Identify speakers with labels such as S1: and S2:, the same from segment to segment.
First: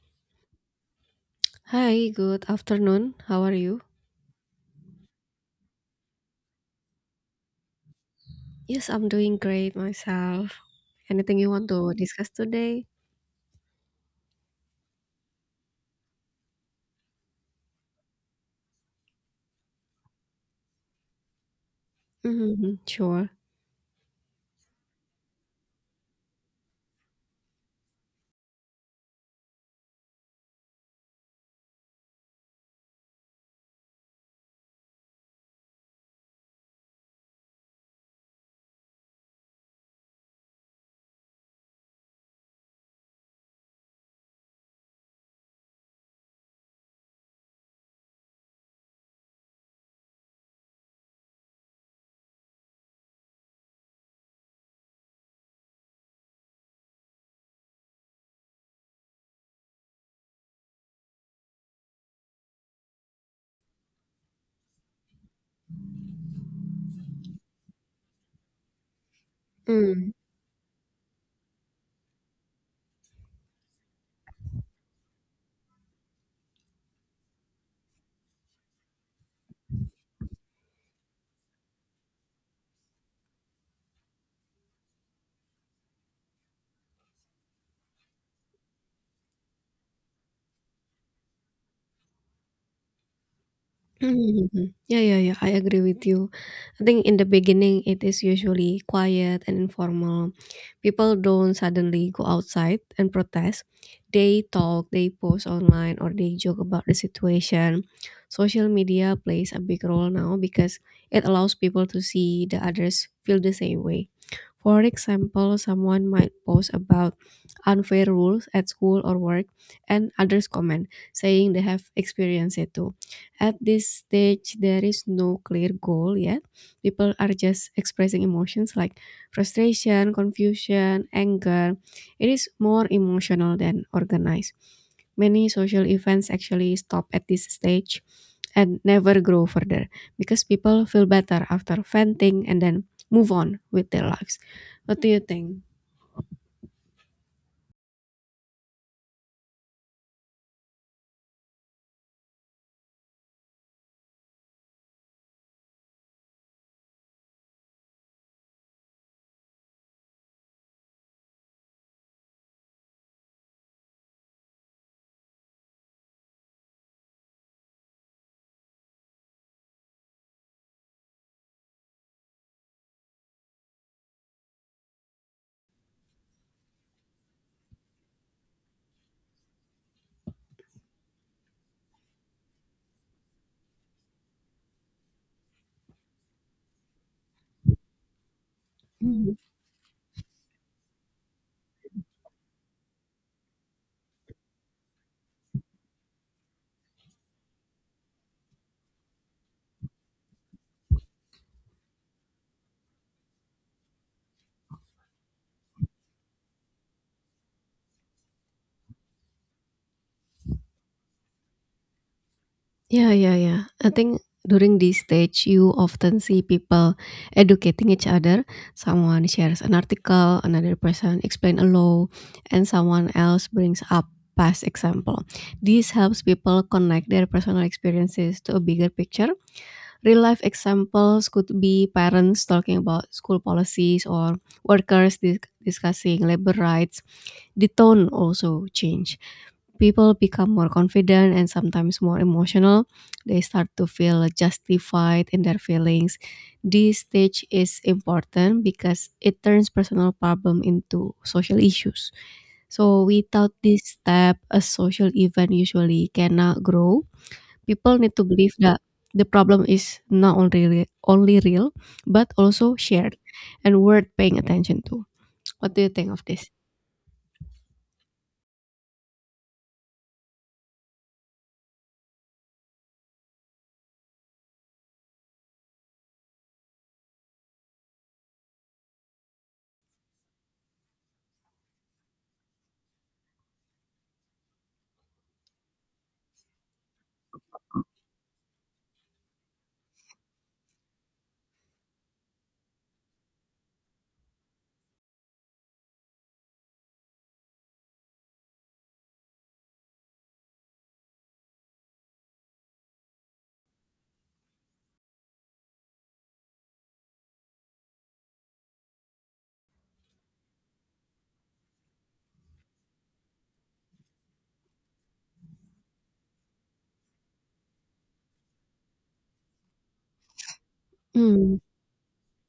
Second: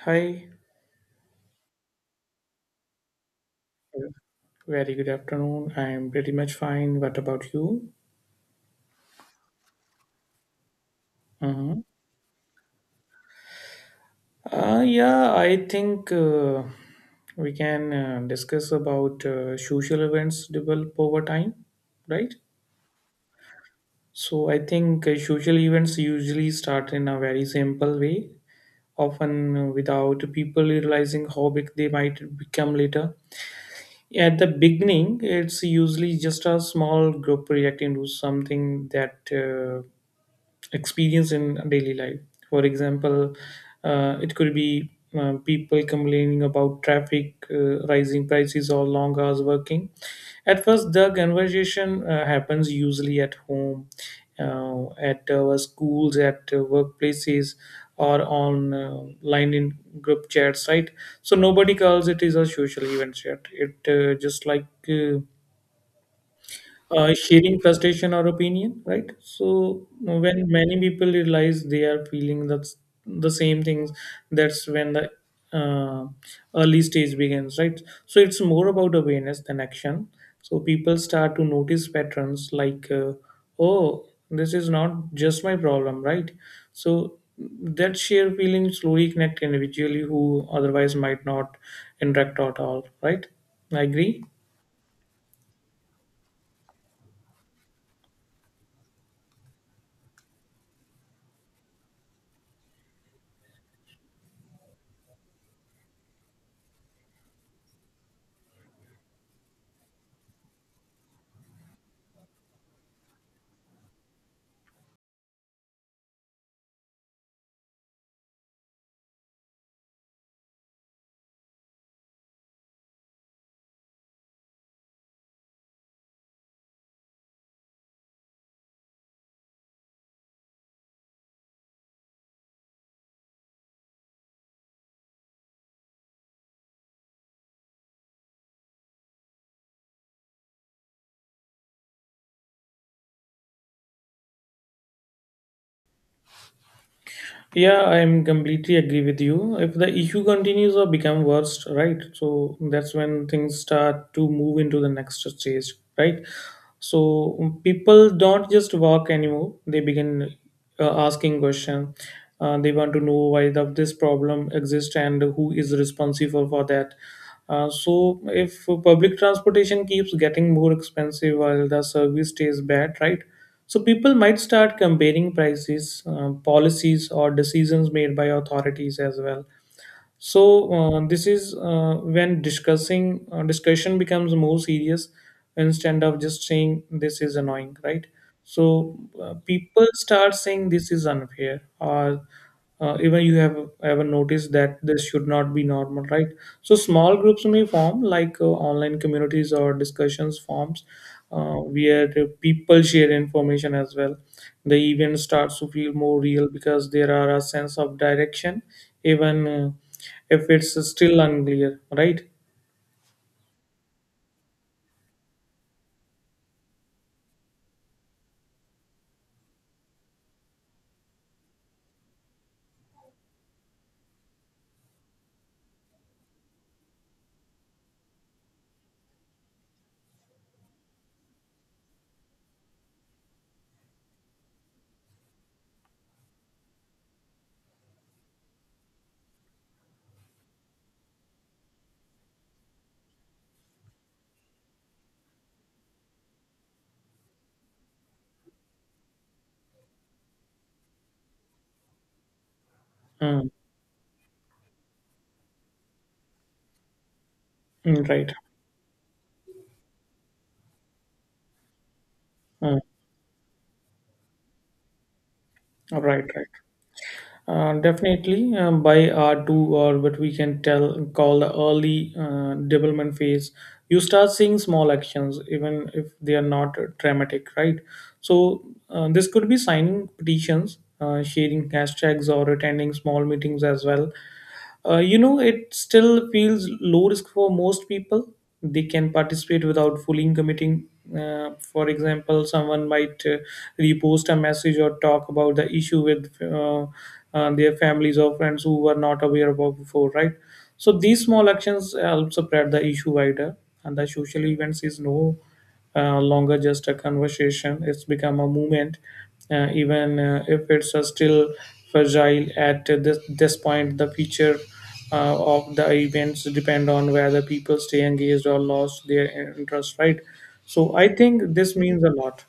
S1: Hi,
S2: Hi, good afternoon. How are you?
S1: very good afternoon. I'm pretty much fine. What about you?
S2: Yes, I'm doing great myself. Anything you want
S1: Mm-hmm.
S2: to discuss today?
S1: Yeah, I think we can discuss about social events develop over time, right?
S2: Hmm, sure.
S1: So I think social events usually start in a very simple way, often without people realizing how big they might become later. At the beginning, it's usually just a small group reacting to something that experience in daily life. For example, it could be people complaining about traffic, rising prices, or long hours working. At first, the conversation happens usually at home, at our schools, at workplaces, or on line in group chats, right? So nobody calls it is a social event yet. It just like sharing frustration or opinion, right? So
S2: Mm.
S1: when many people realize they are feeling that's the same things, that's when the uh, early stage begins, right? So it's more about awareness than action. So people start to notice patterns like, oh, this is not just my problem, right? So that shared feeling slowly connect individually who otherwise might not interact at all, right? I agree.
S2: Mhm. Yeah, yeah, yeah. I agree with you. I think in the beginning, it is usually quiet and informal. People don't suddenly go outside and protest. They talk, they post online, or they joke about the situation. Social media plays a big role now because it allows people to see the others feel the same way. For example, someone might post about unfair rules at school or work, and others comment, saying they have experienced it too. At this stage, there is no clear goal yet. People are just expressing emotions like frustration, confusion, anger. It is more emotional than organized. Many social events actually stop at this stage and never grow further because people feel better after venting and then move on with their lives. What do you think?
S1: Yeah, I'm completely agree with you. If the issue continues or become worse, right? So that's when things start to move into the next stage, right? So people don't just walk anymore. They begin asking question. They want to know why this problem exists and who is responsible for that. So if public transportation keeps getting more expensive while the service stays bad, right? So people might start comparing prices, policies, or decisions made by authorities as well. So this is when discussing discussion becomes more serious instead of just saying this is annoying, right? So
S2: Mhm.
S1: people start saying this is unfair, or even you have ever noticed that this should not be normal, right? So small groups may form like online communities or discussions forms where the people share information as well. The event starts to feel more real because there are a sense of direction, even if it's still unclear, right?
S2: Yeah, yeah, yeah. I think during this stage, you often see people educating each other. Someone shares an article, another person explain a law, and someone else brings up past example. This helps people connect their personal experiences to a bigger picture. Real life examples could be parents talking about school policies or workers discussing labor rights. The tone also change. People become more confident and sometimes more emotional. They start to feel justified in their feelings. This stage is important because it turns personal problem into social issues. So
S1: Mm,
S2: without this step, a social event usually cannot grow. People need to
S1: right.
S2: believe that the problem is not only real, but also
S1: Mm,
S2: shared and worth paying attention to. What do you think of
S1: right. Right.
S2: this?
S1: Definitely, by R2, or what we can tell call the early development phase, you start seeing small actions, even if they are not dramatic, right? So this could be signing petitions, sharing hashtags, or attending small meetings as well. You know, it still feels low risk for most people. They can participate without fully committing. For example, someone might repost a message or talk about the issue with their families or friends who were not aware about before, right? So these small actions help spread the issue wider, and the social events is no longer just a conversation. It's become a movement, even if it's still fragile at this point. The future of the events depend on whether people stay engaged or lost their interest. Right. So I think
S2: Hmm.
S1: this means a lot.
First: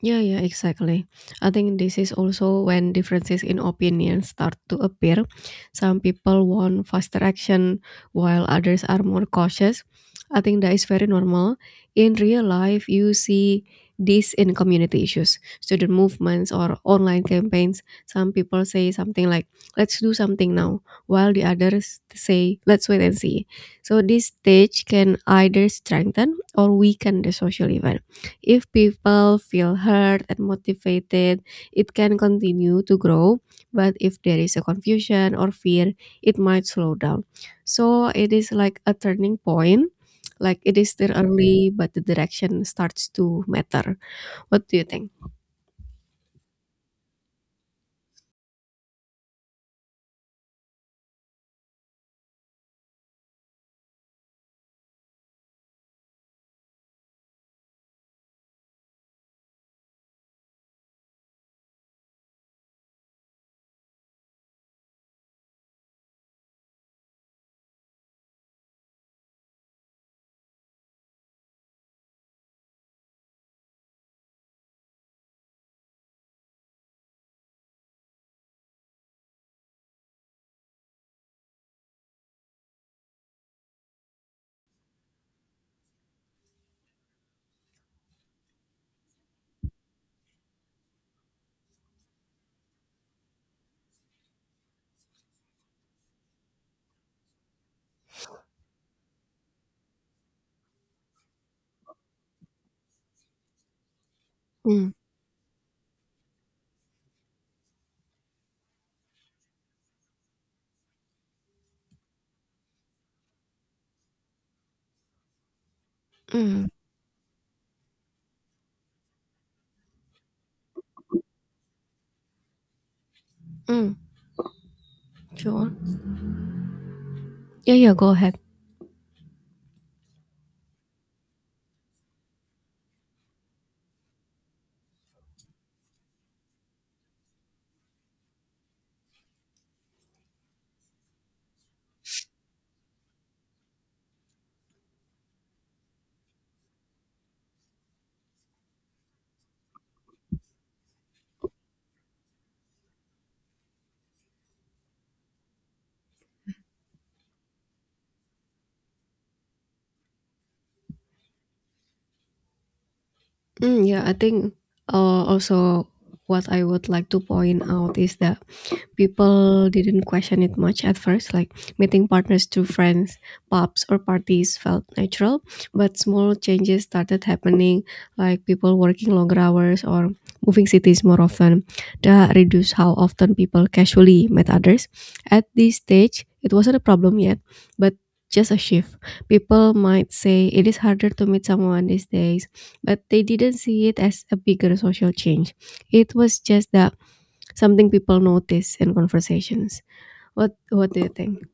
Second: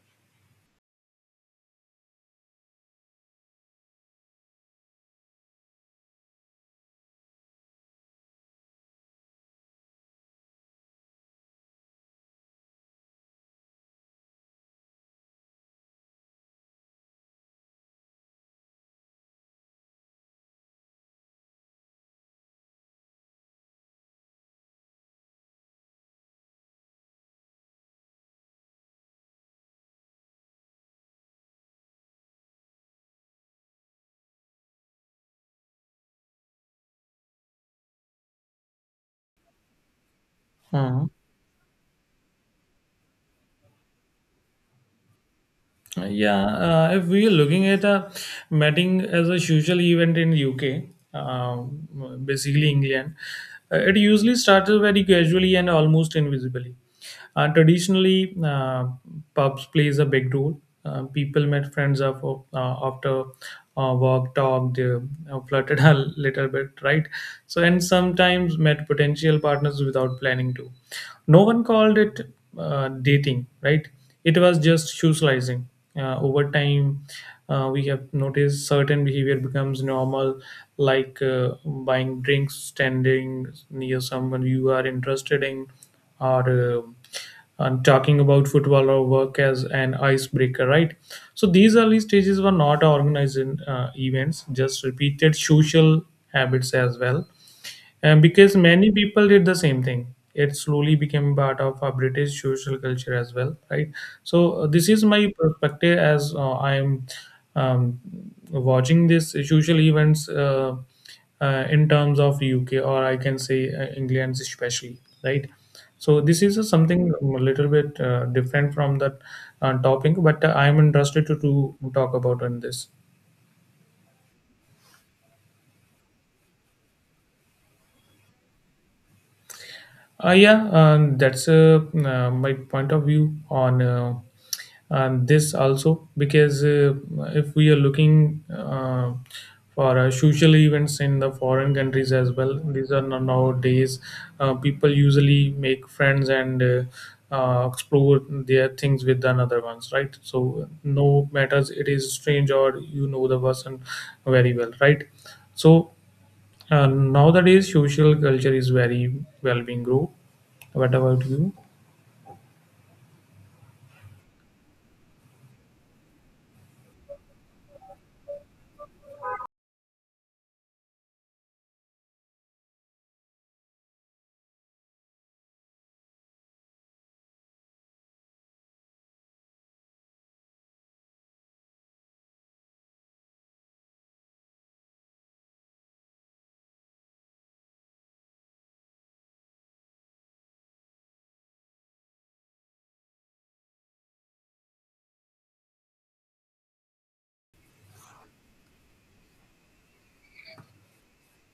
S2: Yeah, yeah, exactly. I think this is also when differences in opinion start to appear. Some people want faster action while others are more cautious. I think that is very normal. In real life, you see this in community issues, student movements, or online campaigns. Some people say something like, let's do something now, while the others say, let's wait and see. So, this stage can either strengthen or weaken the social event. If people feel heard and motivated, it can continue to grow. But if there is a confusion or fear, it might slow down. So it is like a turning point. Like it is still early, but the direction starts to matter. What do you think?
S1: Yeah, if we are looking at a matting as a social event in UK, uh, basically England, it usually starts very casually and almost invisibly. Traditionally, pubs plays a big role. People met friends of, after work, talked, they flirted a little bit, right? So, and sometimes met potential partners without planning to. No one called it dating, right? It was just shoe slicing. Over time we have noticed certain behavior becomes normal, like buying drinks, standing near someone you are interested in, or and talking about football or work as an icebreaker, right? So these early stages were not organized in events, just repeated social habits as well, and because many people did the same thing, it slowly became part of our British social culture as well, right? So this
S2: Mm,
S1: is my perspective as I'm um, watching this social events in terms of UK, or I can say England especially, right? So this is
S2: mm,
S1: something a little bit different from that topic, but I'm interested to talk about on this.
S2: mm, sure. Yeah, yeah, go ahead.
S1: Yeah, that's my point of view on this also because if we are looking for social events in the foreign countries as well, these are nowadays people usually make friends and explore their things with another ones, right? So no matters it is strange or you know the person very well, right? So nowadays, social culture is very well being group. What about you?
S2: Mm, yeah, I think also what I would like to point out is that people didn't question it much at first. Like meeting partners through friends, pubs, or parties felt natural, but small changes started happening, like people working longer hours or moving cities more often. That reduced how often people casually met others. At this stage, it wasn't a problem yet, but just a shift. People might say it is harder to meet someone these days, but they didn't see it as a bigger social change. It was just that. Something people notice in conversations. What do you think?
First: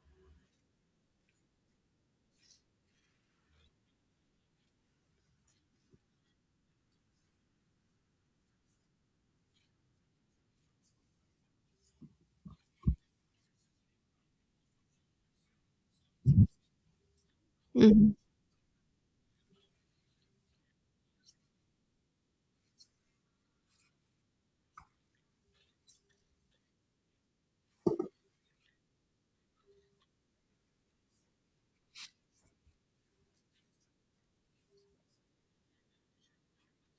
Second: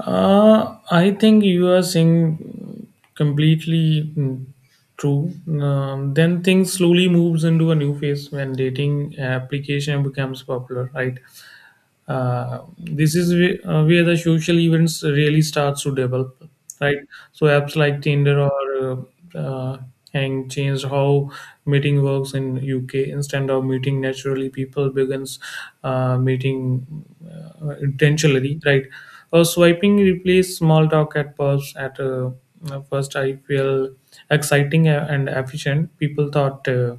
S1: I think you are saying completely true. Then things slowly moves into a new phase when dating application becomes popular, right? This is where the social events really starts to develop, right? So apps like
S2: Mhm.
S1: Tinder or uh, uh, Hang changed how meeting works in UK. Instead of meeting naturally, people begins meeting intentionally, right? Or swiping replaced small talk at pubs. At first I feel exciting and efficient. People thought uh,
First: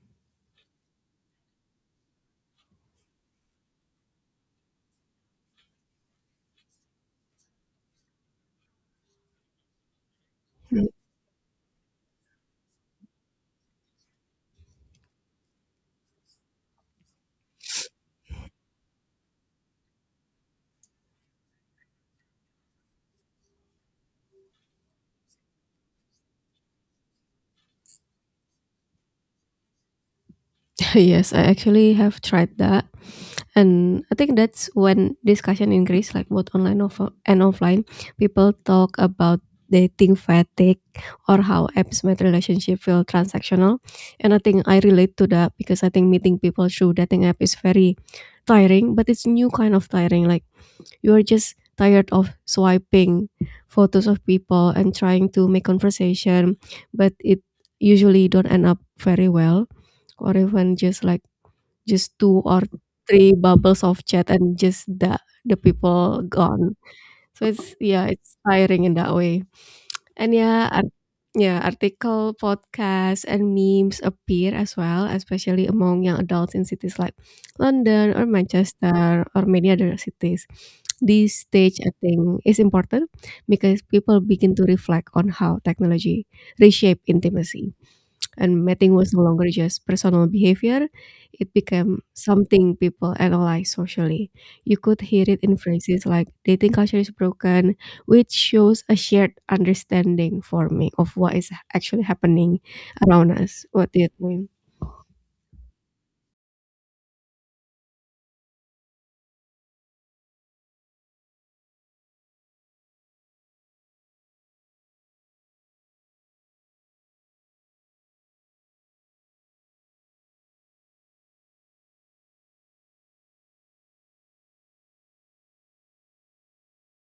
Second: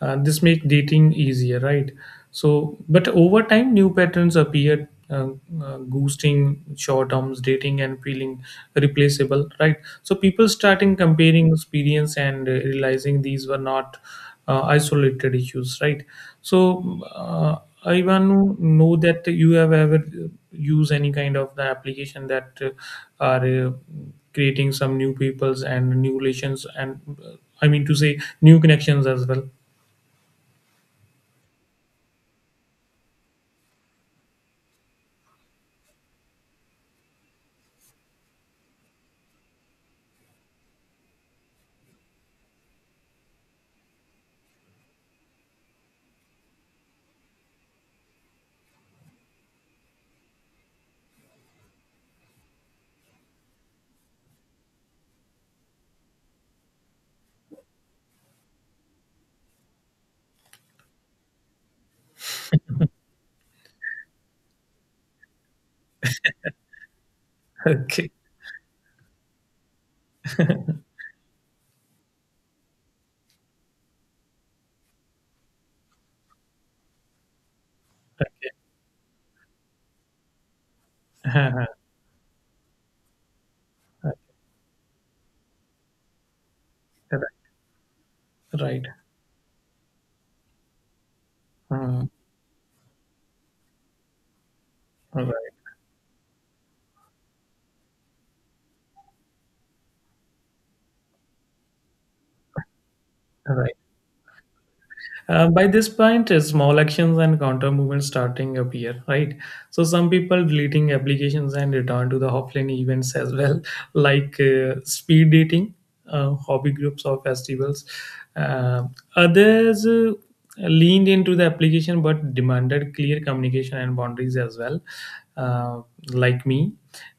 S1: uh, this make dating easier, right? So but over time new patterns appear, ghosting, short terms dating, and feeling replaceable, right? So people starting comparing experience and realizing these were not isolated issues, right? So I want to know that you have ever used any kind of the application that are creating some new peoples and new relations, and I mean to say new connections as well.
S2: Yes, I actually have tried that, and I think that's when discussion increased, like both online and offline. People talk about dating fatigue or how apps made relationship feel transactional, and I think I relate to that because I think meeting people through dating app is very tiring, but it's new kind of tiring, like you are just tired of swiping photos of people and trying to make conversation, but it usually don't end up very well, or even just like just two or three bubbles of chat and just the people gone. So it's yeah,
S1: Okay.
S2: it's tiring in that way. And yeah, yeah, article, podcasts, and memes appear as well, especially among young adults in cities like London or
S1: Okay.
S2: Manchester or many other cities. This stage, I think, is important because people begin to reflect on how technology reshape intimacy. And
S1: Right.
S2: mating was no longer just personal behavior, it became
S1: Mm.
S2: something people analyze socially. You could hear it
S1: Right.
S2: in phrases like dating culture is broken, which shows a shared understanding for me of what is actually happening around us.
S1: Right.
S2: What do you think?
S1: By this point, small actions and counter movements starting appear, right? So some people deleting applications and return to the offline events as well, like speed dating, hobby groups, or festivals. Uh, Others leaned into the application but demanded clear communication and boundaries as well, uh, like me.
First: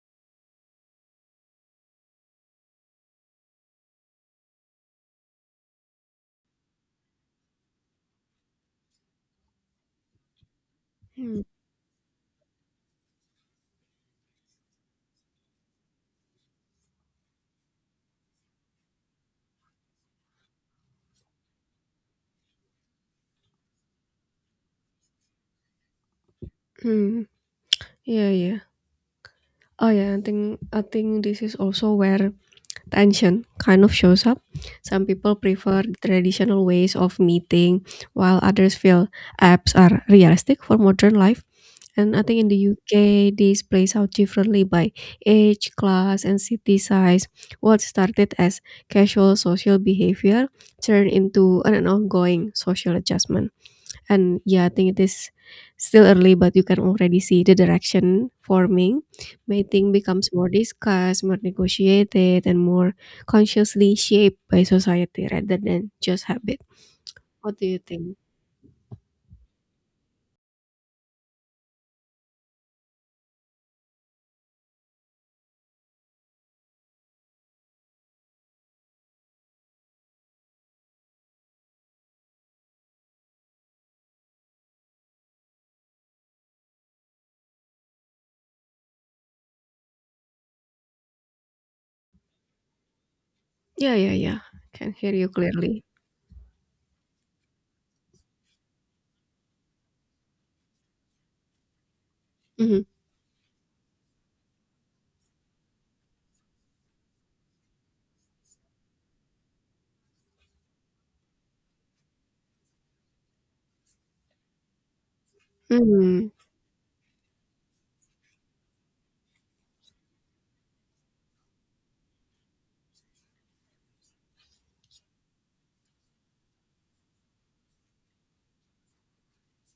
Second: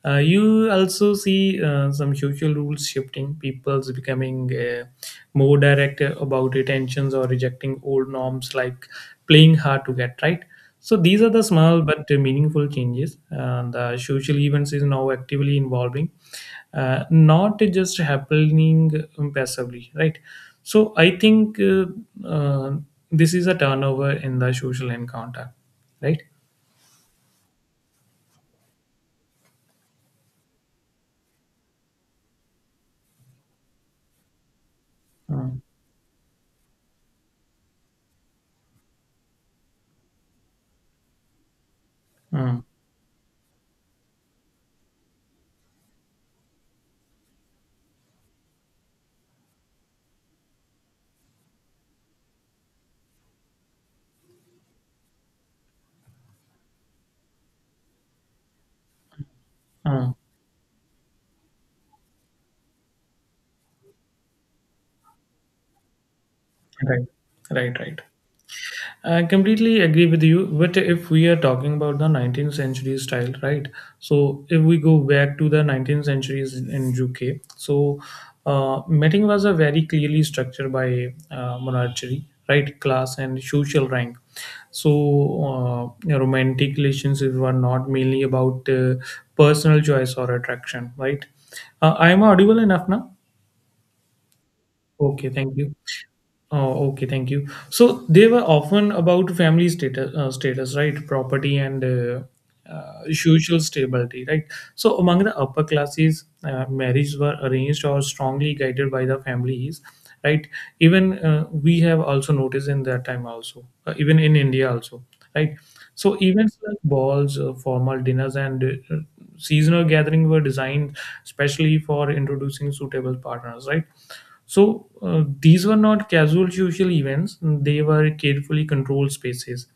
S1: You also see some social rules shifting, people's becoming. More direct about retentions or rejecting old norms like playing hard to get, right? So these are the small but meaningful changes, and the social events is now actively involving, not just happening passively, right? So I think uh, this is a turnover in the social encounter, right?
S2: Hmm. Yeah, yeah. Oh yeah, I think this is also where tension kind of shows up. Some people
S1: Mm,
S2: prefer traditional ways of meeting, while others feel apps are realistic for modern life. And I think in the
S1: mm,
S2: UK, this plays out differently by age, class, and city size. What started as casual social behavior turned into an ongoing social adjustment. And yeah, I think it is still early, but you can already see the direction forming. Mating
S1: mm.
S2: becomes more discussed, more negotiated, and more consciously shaped by society rather than just habit.
S1: Right.
S2: What do you
S1: right right
S2: think?
S1: I completely agree with you. But if we are talking about the 19th century style, right? So if we go back to the 19th centuries in UK, so meeting was a very clearly structured by monarchy, right? Class and social rank. So romantic relationships were not mainly about personal choice or attraction, right? I am audible enough now.
S2: Yeah, yeah, yeah. Can hear you
S1: Okay, thank you.
S2: clearly.
S1: Oh, okay, thank you. So they were often about family status, status, right? Property and
S2: Mm-hmm.
S1: social stability, right? So among the upper classes, marriages were arranged or strongly guided by the families, right? Even we have also noticed in that time also, even in India also, right? So events like balls, formal dinners, and seasonal gatherings were designed specially for introducing suitable partners, right? So these were not casual social events, they were carefully controlled spaces,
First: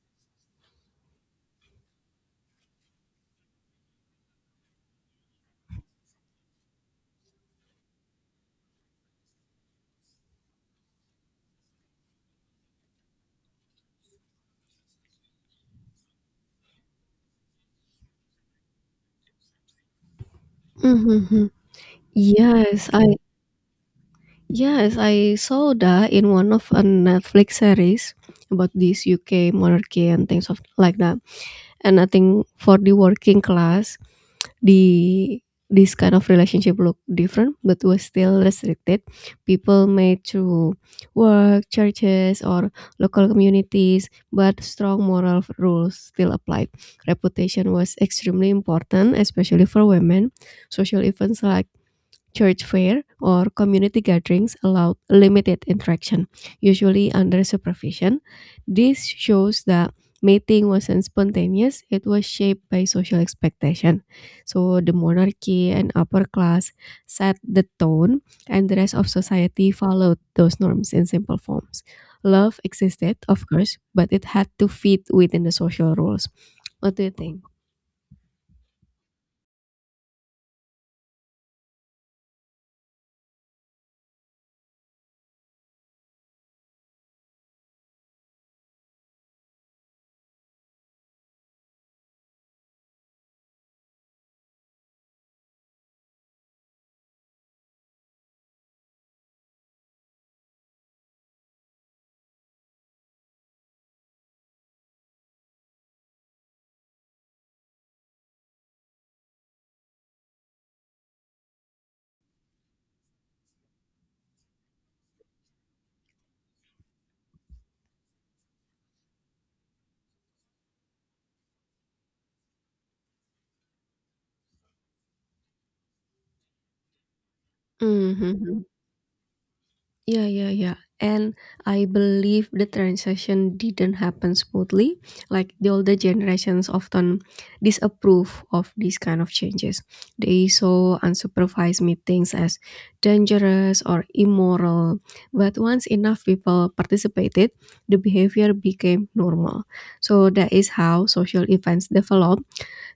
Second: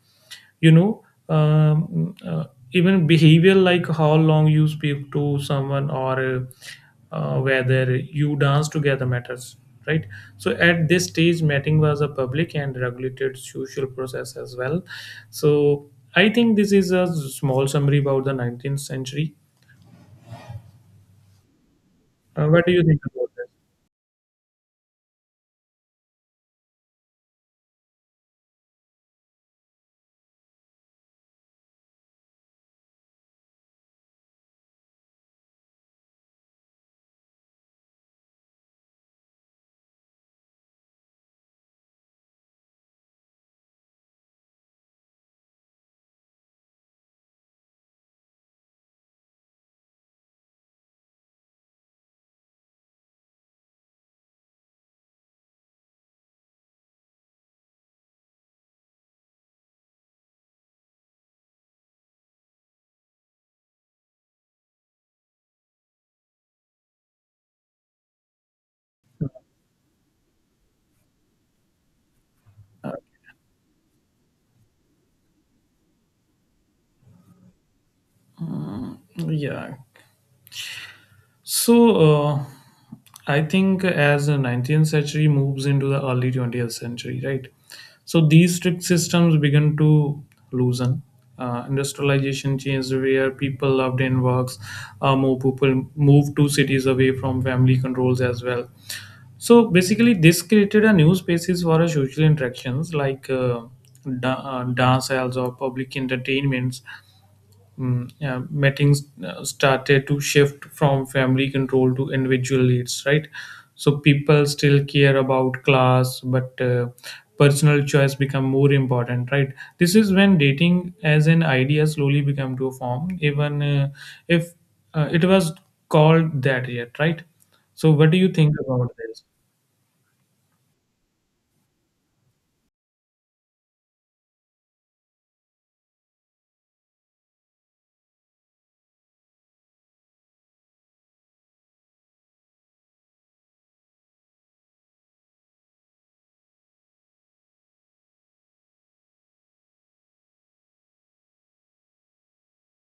S1: you know. um, uh, Even behavior like how long you speak to someone, or whether you dance together matters, right? So at this stage meeting was a public and regulated social process as well. So I think this is a small summary about the 19th century.
S2: Mm-hmm.
S1: What do you
S2: Yes,
S1: think
S2: I
S1: about this?
S2: yes, I saw that in one of a Netflix series about this UK monarchy and things of like that. And I think for the working class, the this kind of relationship looked different but was still restricted. People made through work, churches or local communities, but strong moral rules still applied. Reputation was extremely important, especially for women. Social events like church fair or community gatherings allowed limited interaction, usually under supervision. This shows that mating wasn't spontaneous, it was shaped by social expectation. So the monarchy and upper class set the tone, and the rest of society followed those norms in simple forms. Love existed, of course, but it had to fit within the social rules. What do you think?
S1: Mm. Yeah. So, uh, I think as the 19th century moves into the early 20th century, right? So, these strict systems begin to loosen. Industrialization changed where people loved in works. More people moved to cities away from family controls as well. So basically, this created a new spaces for a social interactions like dance halls or public entertainments. Yeah, meetings started to shift from family control to individual leads, right? So people still care about class, but personal choice become more important, right? This is when dating as an idea slowly become to a form, even if it was called that yet, right? So what do you think
S2: Mhm.
S1: about this?
S2: Yeah, yeah, yeah. And I believe the transition didn't happen smoothly. Like the older generations often disapprove of these kind of changes. They saw unsupervised meetings as dangerous or immoral. But once enough people participated, the behavior became normal. So that is how social events develop.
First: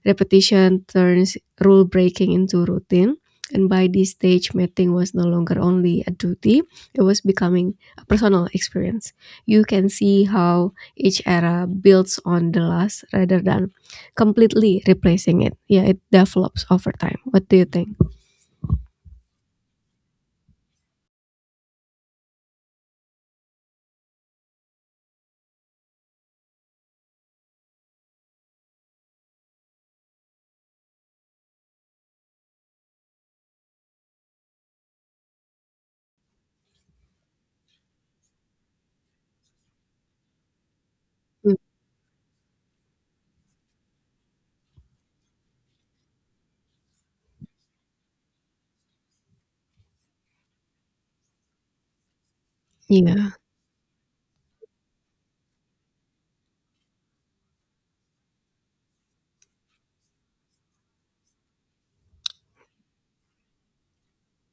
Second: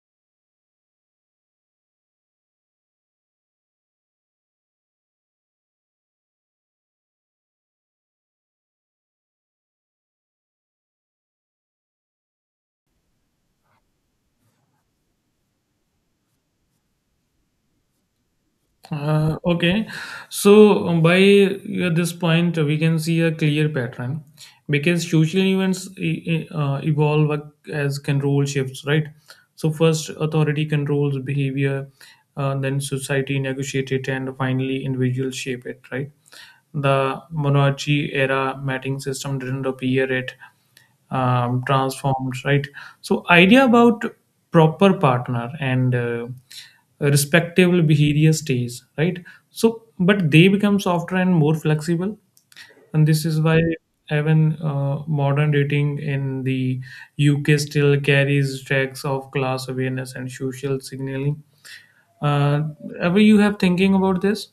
S2: Repetition turns rule breaking into routine, and by this stage, mating was no longer only a duty, it was becoming a personal experience. You can see how each era builds on the last rather than completely replacing it. Yeah, it develops over time. What do you think?
S1: Okay, so by this point, we can see a clear pattern because social events evolve as control shifts, right? So, first, authority controls behavior, then, society negotiate it, and finally, individuals shape it, right? The monarchy era mating system didn't appear at
S2: Mm,
S1: transformed, right? So idea about proper partner and respectable behavior stays, right? So but they become softer and more flexible, and this
S2: yeah.
S1: is why even modern dating in the UK still carries tracks of class awareness and social signaling. uh, Ever you have thinking about this?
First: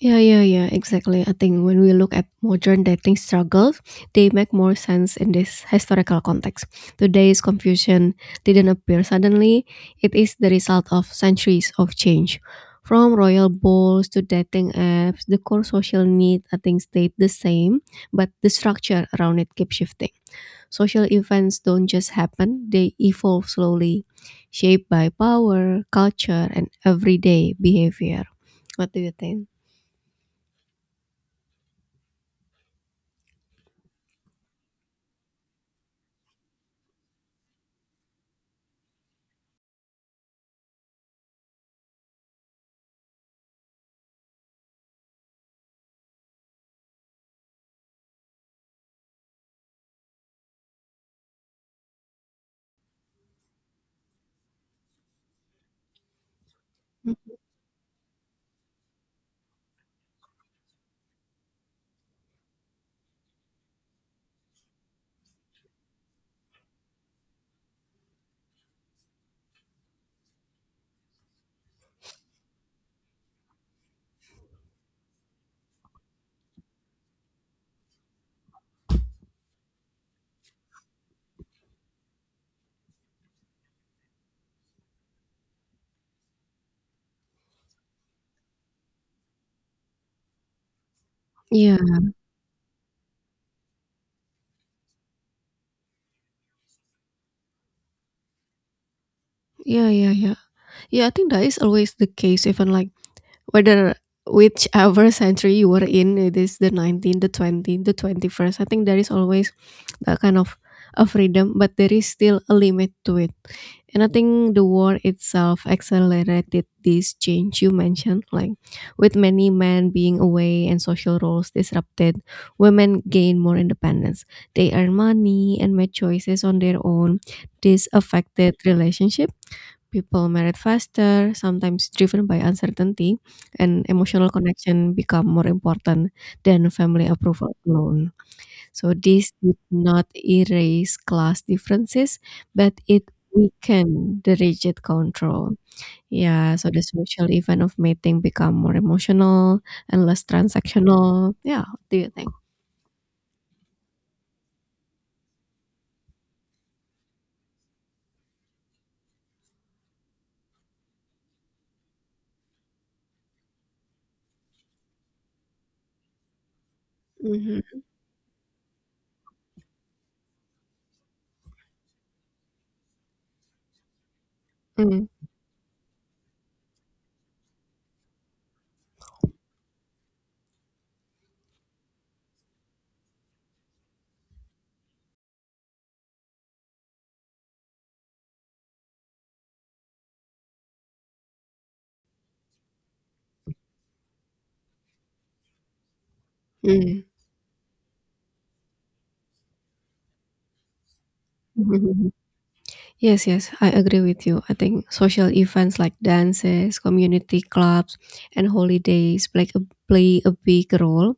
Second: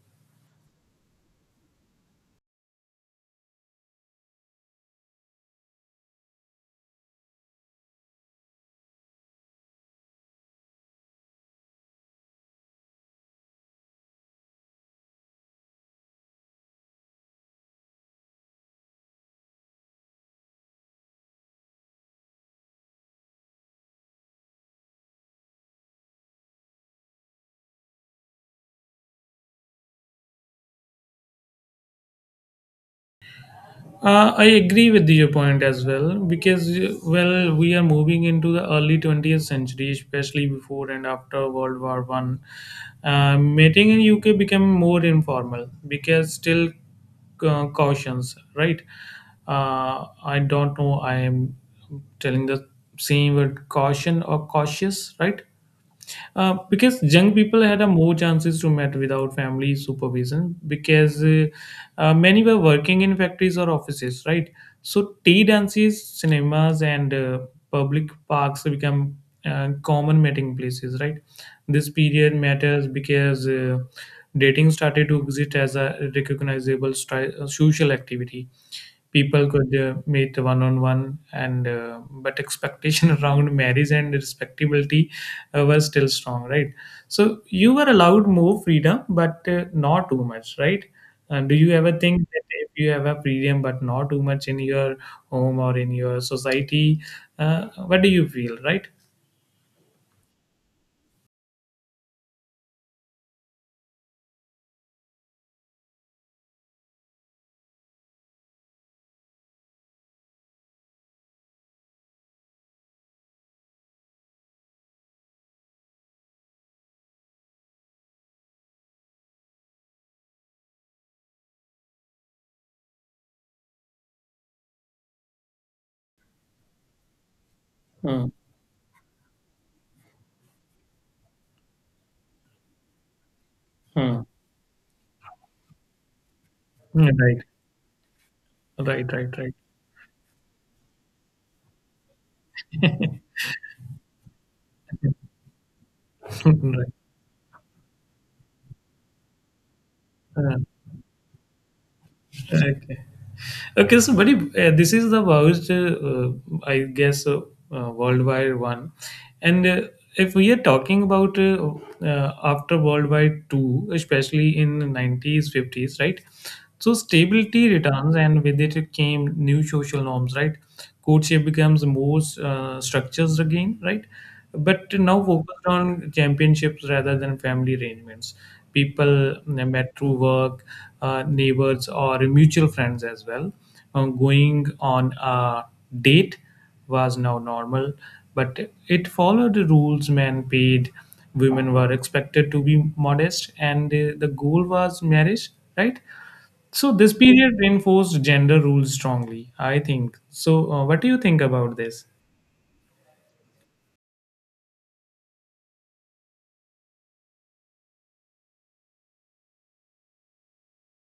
S2: Yeah, yeah, yeah, exactly. I think when we look at modern dating struggles, they make more sense in this historical context. Today's confusion didn't appear suddenly, it is the result of centuries of change. From royal balls to dating apps, the core social need, I think, stayed the same, but the structure around it keeps shifting. Social events don't just happen, they evolve slowly, shaped by power, culture, and everyday behavior. What do you think?
S1: I agree with your point as well because, well, we are moving into the early 20th century, especially before and after World War I. Mating in UK became more informal because still cautions, right? I don't know. I am telling the same word, caution or cautious, right? Because
S2: Hmm?
S1: young people had a more chances to meet without family supervision because many were working in factories or offices, right? So tea dances, cinemas, and public parks become common meeting places, right? This period matters because dating started to exist as a recognizable social activity. People could meet one on one and but expectation around marriage and respectability was still strong, right? So you were allowed more freedom but not too much, right? And do you
S2: Yeah,
S1: ever think that if you have a freedom but not too much in your home or in your society, what do you feel, right?
S2: yeah, yeah, yeah. Yeah, I think that is always the case, even like whether whichever century you were in, it is the 19th, the 20th, the 21st. I think there is always that kind of a freedom, but there is still a limit to it. And I think the war itself accelerated this change you mentioned, like with many men being away and social roles disrupted, women gained more independence. They earn money and make choices on their own. This
S1: Hmm.
S2: affected relationships. People married faster, sometimes driven by uncertainty, and
S1: Hmm.
S2: emotional connection become more important than family
S1: Yeah, right.
S2: approval alone. So
S1: Right, right,
S2: this
S1: right.
S2: did not erase class differences, but it weakened the rigid control. Yeah, so the
S1: Right.
S2: social event of mating become more emotional and less
S1: Uh,
S2: transactional. Yeah, what do you think?
S1: okay. Okay, so buddy, this is the most, I guess, worldwide one. And if we are talking about after World War II, especially in the 90s, 50s, right? So stability
S2: Mhm.
S1: returns, and with it came new social norms, right? Courtship becomes more structures again, right? But
S2: Mm.
S1: now focused on championships rather than family arrangements. People met through work, neighbors, or mutual friends as well. Going on a date was now normal, but it followed the rules: men paid, women were expected to be modest, and the goal was marriage, right? So
S2: Mm.
S1: this period reinforced gender roles strongly, I think. So what do you think about this?
S2: Yes, yes, I agree with you. I think social events like dances, community clubs, and holidays play a, play a big role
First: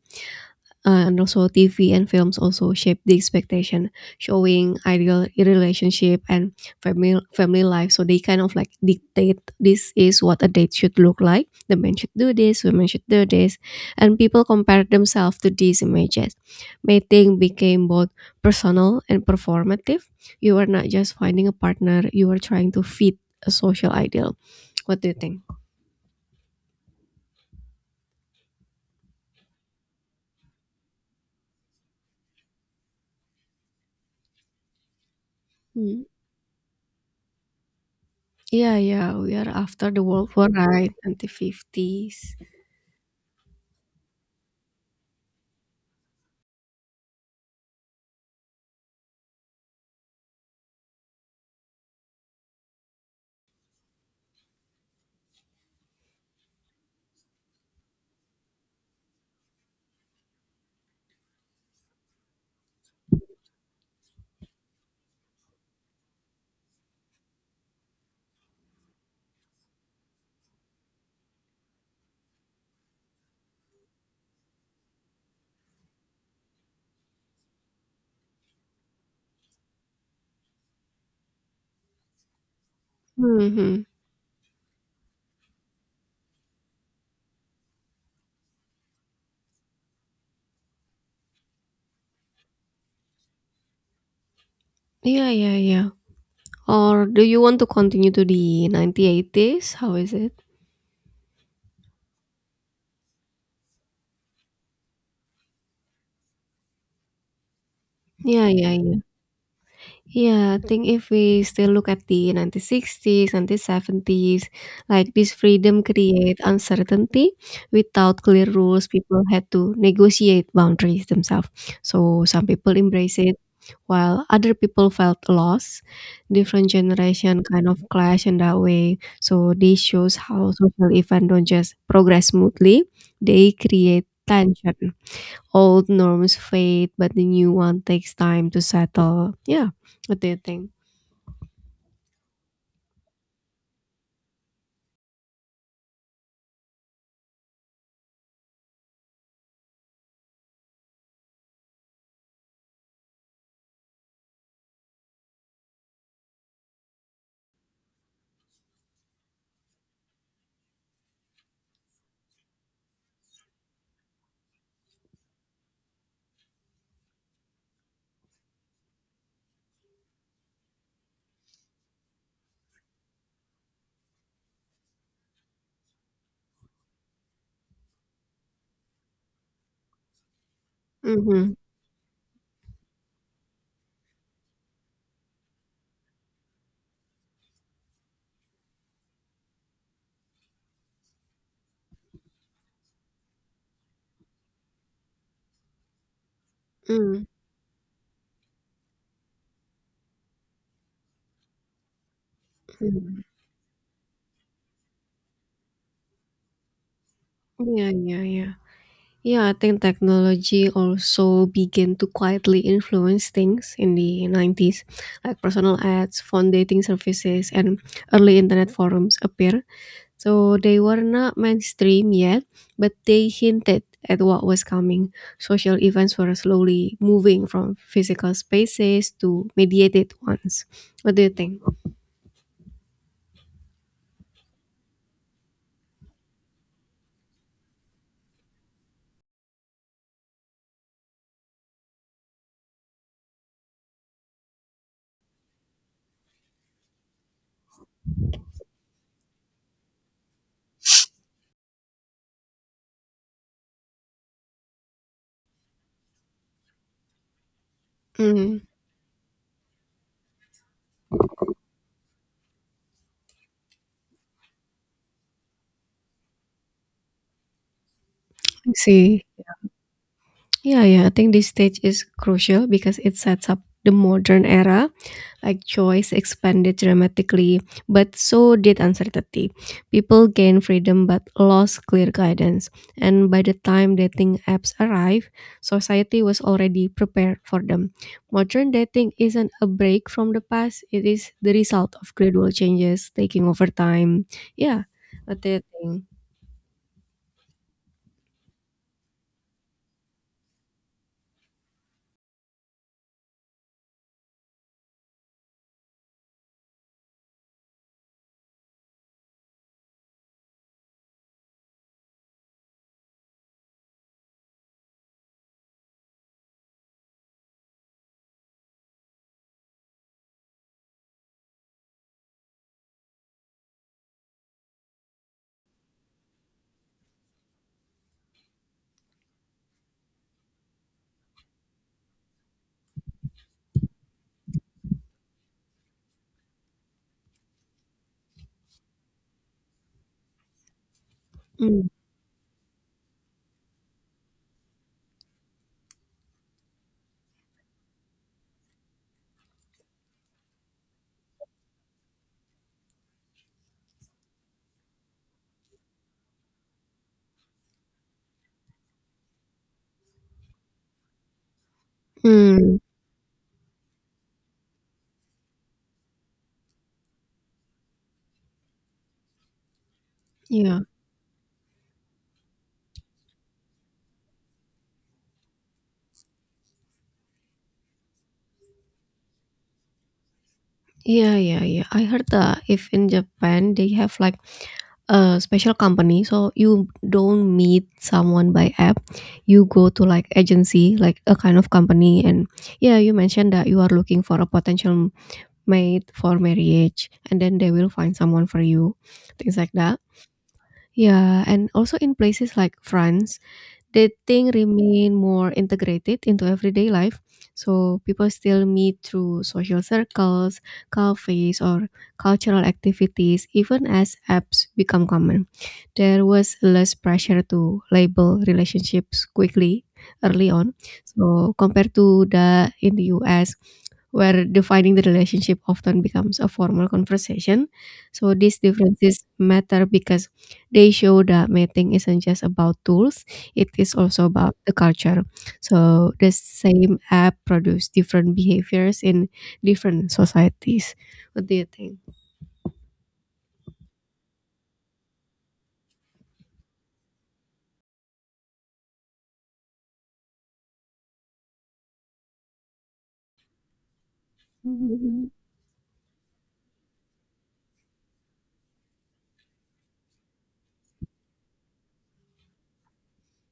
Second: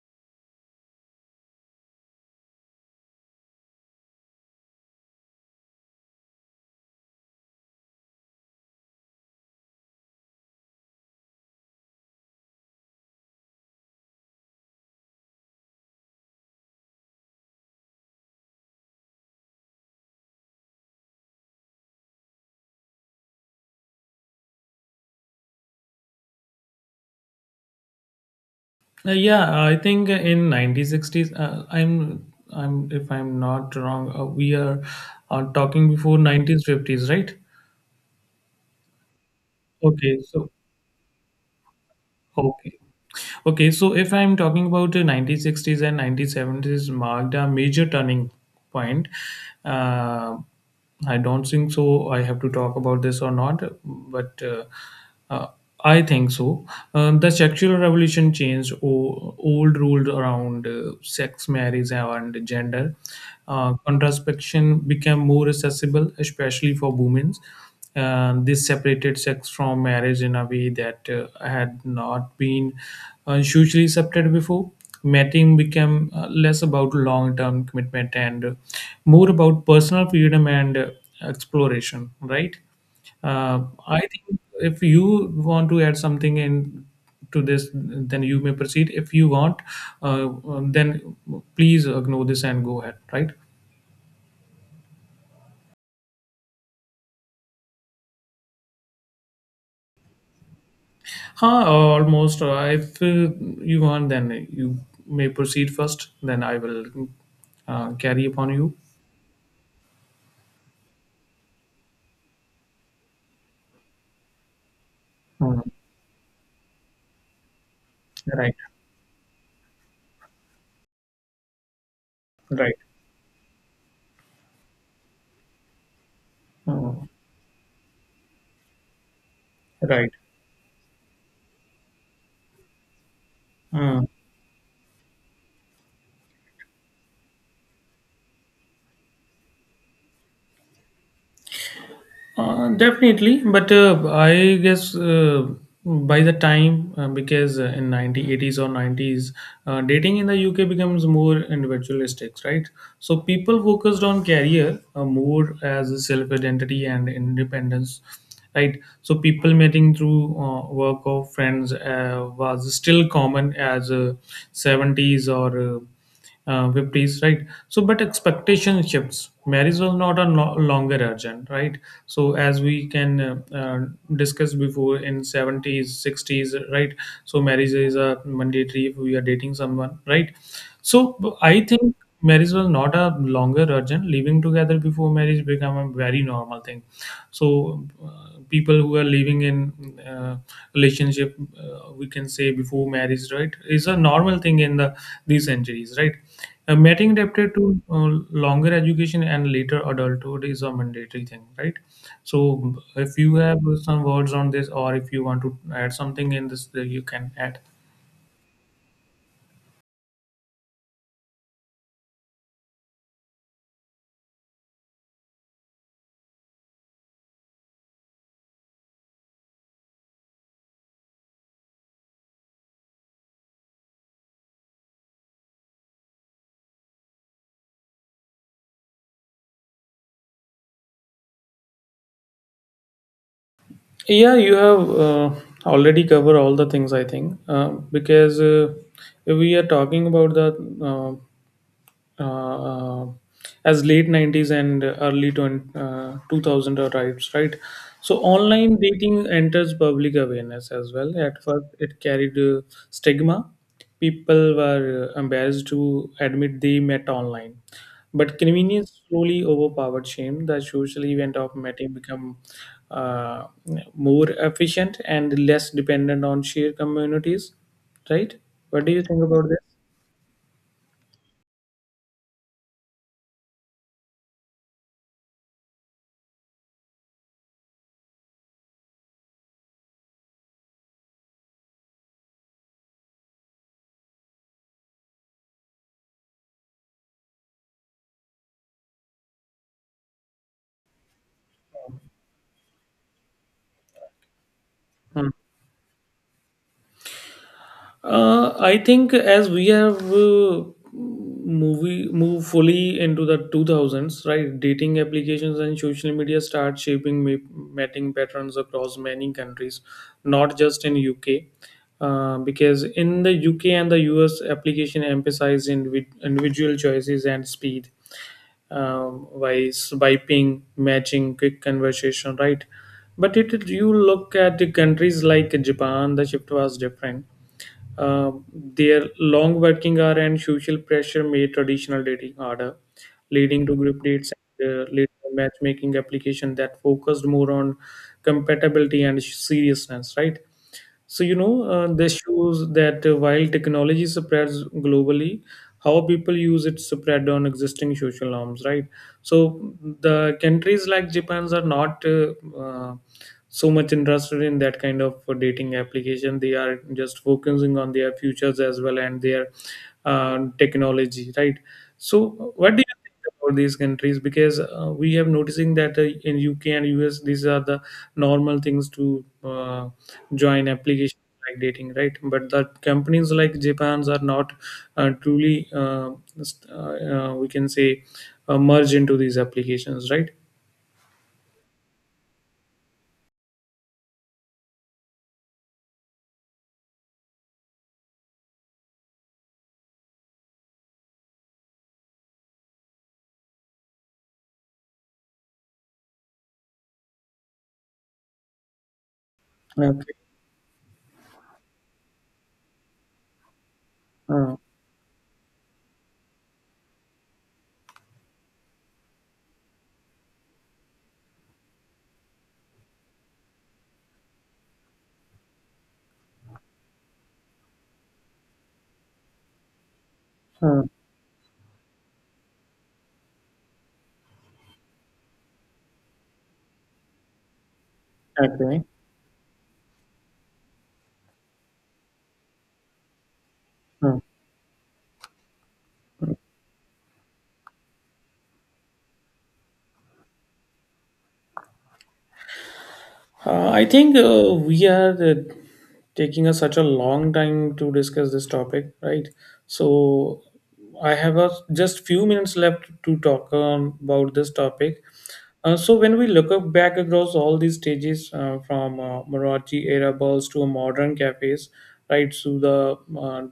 S2: and also TV and films also shape the expectation, showing ideal relationship and family life. So they kind of like dictate this is what a date should look like. The men should do this, women should do this, and people compare themselves to these images. Mating became both personal and performative. You are not just finding a partner; you are trying to fit a social ideal. What do you think?
S1: Yeah, I think in 1960s, I'm, if I'm not wrong, we are talking
S2: Hmm.
S1: before 1950s, right?
S2: Yeah, yeah, we are after the
S1: Okay,
S2: World War,
S1: so
S2: right? Anti fifties.
S1: okay, Okay, so if I'm talking about the 1960s and 1970s marked a major turning point. Uh, I don't think so. I have to talk about this or not, but uh, I think so. The sexual revolution changed old rules around sex, marriage, and gender. Contraception became more accessible, especially for women. This separated sex from marriage in a way that had not been hugely accepted before. Mating became less about long term commitment and more about personal freedom and exploration, right? Uh,
S2: Hmm.
S1: I think if you want to add something in to this, then you may proceed. If you want, uh, then please ignore this and go ahead, right?
S2: Yeah, yeah, yeah. Or do you want to continue to the 1980s? How is it?
S1: Huh, almost. If you want, then you may proceed first. Then I will carry
S2: Yeah,
S1: upon
S2: yeah,
S1: you.
S2: yeah. Yeah, I think if we still look at the 1960s, 1970s, like this
S1: Mm.
S2: freedom create uncertainty. Without clear
S1: Right,
S2: rules, people had to negotiate boundaries themselves. So some
S1: right.
S2: people embrace it, while other people felt lost. Different
S1: Mm.
S2: generation kind of clash in that way. So this
S1: Right.
S2: shows how social event don't just progress smoothly; they
S1: Mm.
S2: create tension. Old norms fade, but the new one takes time to settle. Yeah, what do you think?
S1: Definitely, but I guess by the time, because in 1980s or 90s, dating in the UK becomes more individualistic, right? So people focused on career more as a self-identity and independence, right? So people meeting through work or friends was still common as 70s or 50s, right? So but expectation shifts, marriage was not a no- longer urgent, right? So as we can discuss before in 70s, 60s, right? So marriage is a mandatory if we are dating someone, right? So
S2: Mm-hmm.
S1: I think marriage was not a longer urgent, living together before marriage become a very normal thing. So people who are living in relationship, we can say before marriage, right, is a normal thing in the these centuries, right. Mating adapted to longer education and later adulthood is a mandatory thing, right? So if
S2: Mm-hmm.
S1: you have some words on this or if you want to add something in this, you can add.
S2: Yeah, yeah, yeah. Yeah, I think technology also began to quietly influence things in the 90s, like personal ads, phone dating services, and early internet forums appear. So they were not mainstream yet, but they hinted at what was coming. Social events were slowly moving from physical spaces to mediated ones. What do you think?
S1: Yeah, you have already covered all the things, I think, because we are talking about the uh, uh, uh, as late 90s and early 20, 2000 arrives, right? So online dating enters public awareness as well. At first it carried stigma. People were embarrassed to admit they met online, but
S2: Mm,
S1: convenience slowly overpowered shame. The social event of meeting become uh, more efficient and less dependent on shared communities, right?
S2: I
S1: What do you think
S2: see.
S1: about this?
S2: Yeah, yeah, I think this stage is crucial because it sets up the modern era like choice expanded dramatically, but so did uncertainty. People gained freedom but lost clear guidance. And by the time dating apps arrived, society was already prepared for them. Modern dating isn't a break from the past, it is the result of gradual changes taking over time. Yeah, what do you think?
S1: I think as we have movie move fully into the 2000s, right? Dating applications and social media start shaping mating patterns across many countries, not just in UK. Because in the UK and the US, application emphasize individual choices and speed. By swiping, matching, quick conversation, right? But it, you look at the countries like Japan, the shift was different. Their long working hour and social pressure made traditional dating harder, leading to group dates and later matchmaking application that focused more on compatibility and seriousness, right? So,
S2: Mm.
S1: this shows that while technology spreads globally, how people use it spread on existing social norms, right? So the countries like Japan's are not so much interested in that kind of dating application. They are just focusing on their futures as well and their technology, right? So what
S2: Mm,
S1: do you think about these countries? Because we have noticing that in UK and US these are the normal things to join
S2: yeah.
S1: applications like dating, right? But the companies like Japan's are not truly we can say merge into these applications, right?
S2: Yeah, yeah, yeah. I heard that if in Japan they have like a special company, so you don't meet someone by app. You go to like agency, like a kind of company, and yeah, you mentioned that you are looking for a potential mate for marriage, and then they will find someone for you, things like that.
S1: Okay.
S2: Yeah, and also in places like France, dating
S1: Uh,
S2: remain more integrated into everyday life, so people still meet through social circles, cafes, or cultural activities, even as apps become common. There was less pressure to label relationships quickly early on,
S1: uh,
S2: so compared to the in the US, where defining the relationship often becomes a formal conversation. So these
S1: okay.
S2: differences matter because they show that mating isn't just about tools, it is also about the culture. So the same app produce different behaviors in different societies. What do you think?
S1: I think we are taking us such a long time to discuss this topic, right? So I have just few minutes left to talk about this topic.
S2: Mhm.
S1: So when we look up back across all these stages, from Marathi era balls to modern cafes, right, to the uh,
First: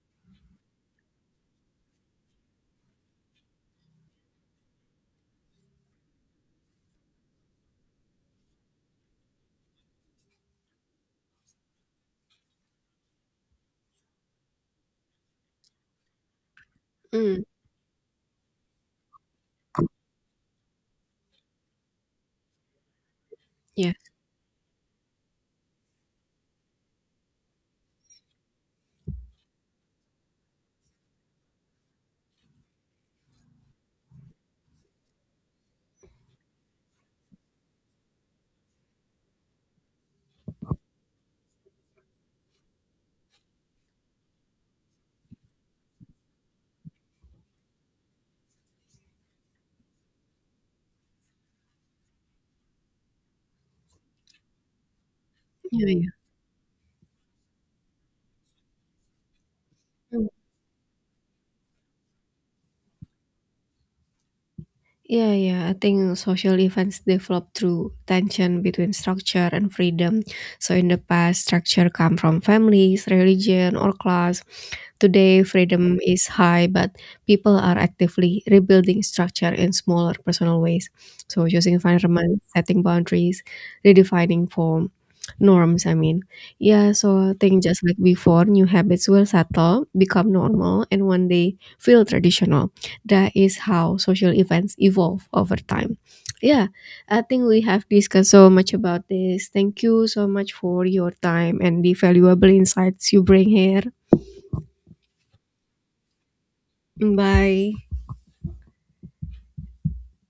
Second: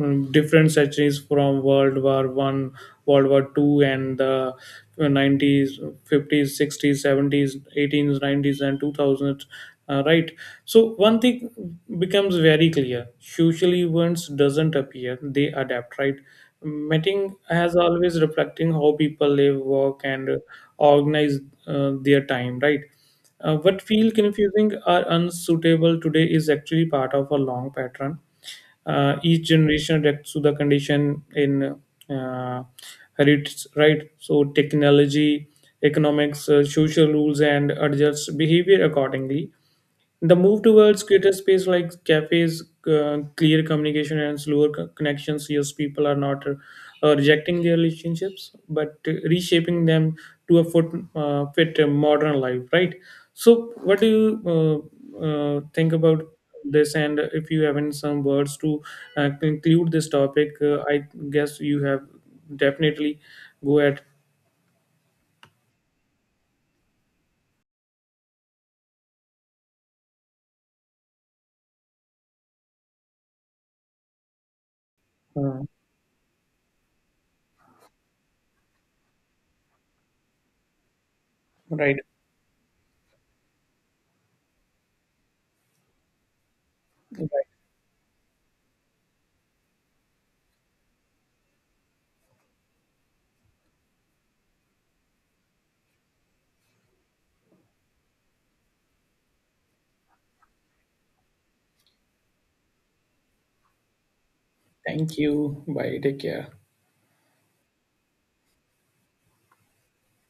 S1: um, different centuries from World War I, World War II, and the 90s, 50s, 60s, 70s, eighteens, 90s, and 2000s. Right. So one thing becomes very clear: social events doesn't appear; they adapt. Right. Meeting
S2: Mm,
S1: has always reflecting how people live, work, and organize their time. Right. What
S2: yeah,
S1: feel confusing or unsuitable today is actually part of a long pattern. Each generation adapts to the condition in uh, herits, right? So technology, economics, social rules, and adjusts behavior accordingly. The move towards greater space like cafes, clear communication, and slower connections, yes, people are not rejecting their relationships, but reshaping them to fit a modern life, right? So what do you think
S2: yeah,
S1: about this? And if you have any some words to conclude this
S2: yeah.
S1: topic, I guess you have definitely go at.
S2: Yeah, yeah. I think social events develop through tension between structure and freedom. So in the past, structure come from families, religion, or class. Today,
S1: uh,
S2: freedom is high, but people are actively rebuilding structure in smaller personal ways. So using
S1: right.
S2: environment, setting boundaries, redefining form, norms. I mean, yeah. So I
S1: Right.
S2: think just like before, new habits will settle, become normal, and one day feel traditional. That is how social events evolve over time. Yeah, I think we have discussed so much about this. Thank you so much for your time and the valuable insights you bring here.
S1: Thank you. Bye. Take care.
S2: Bye.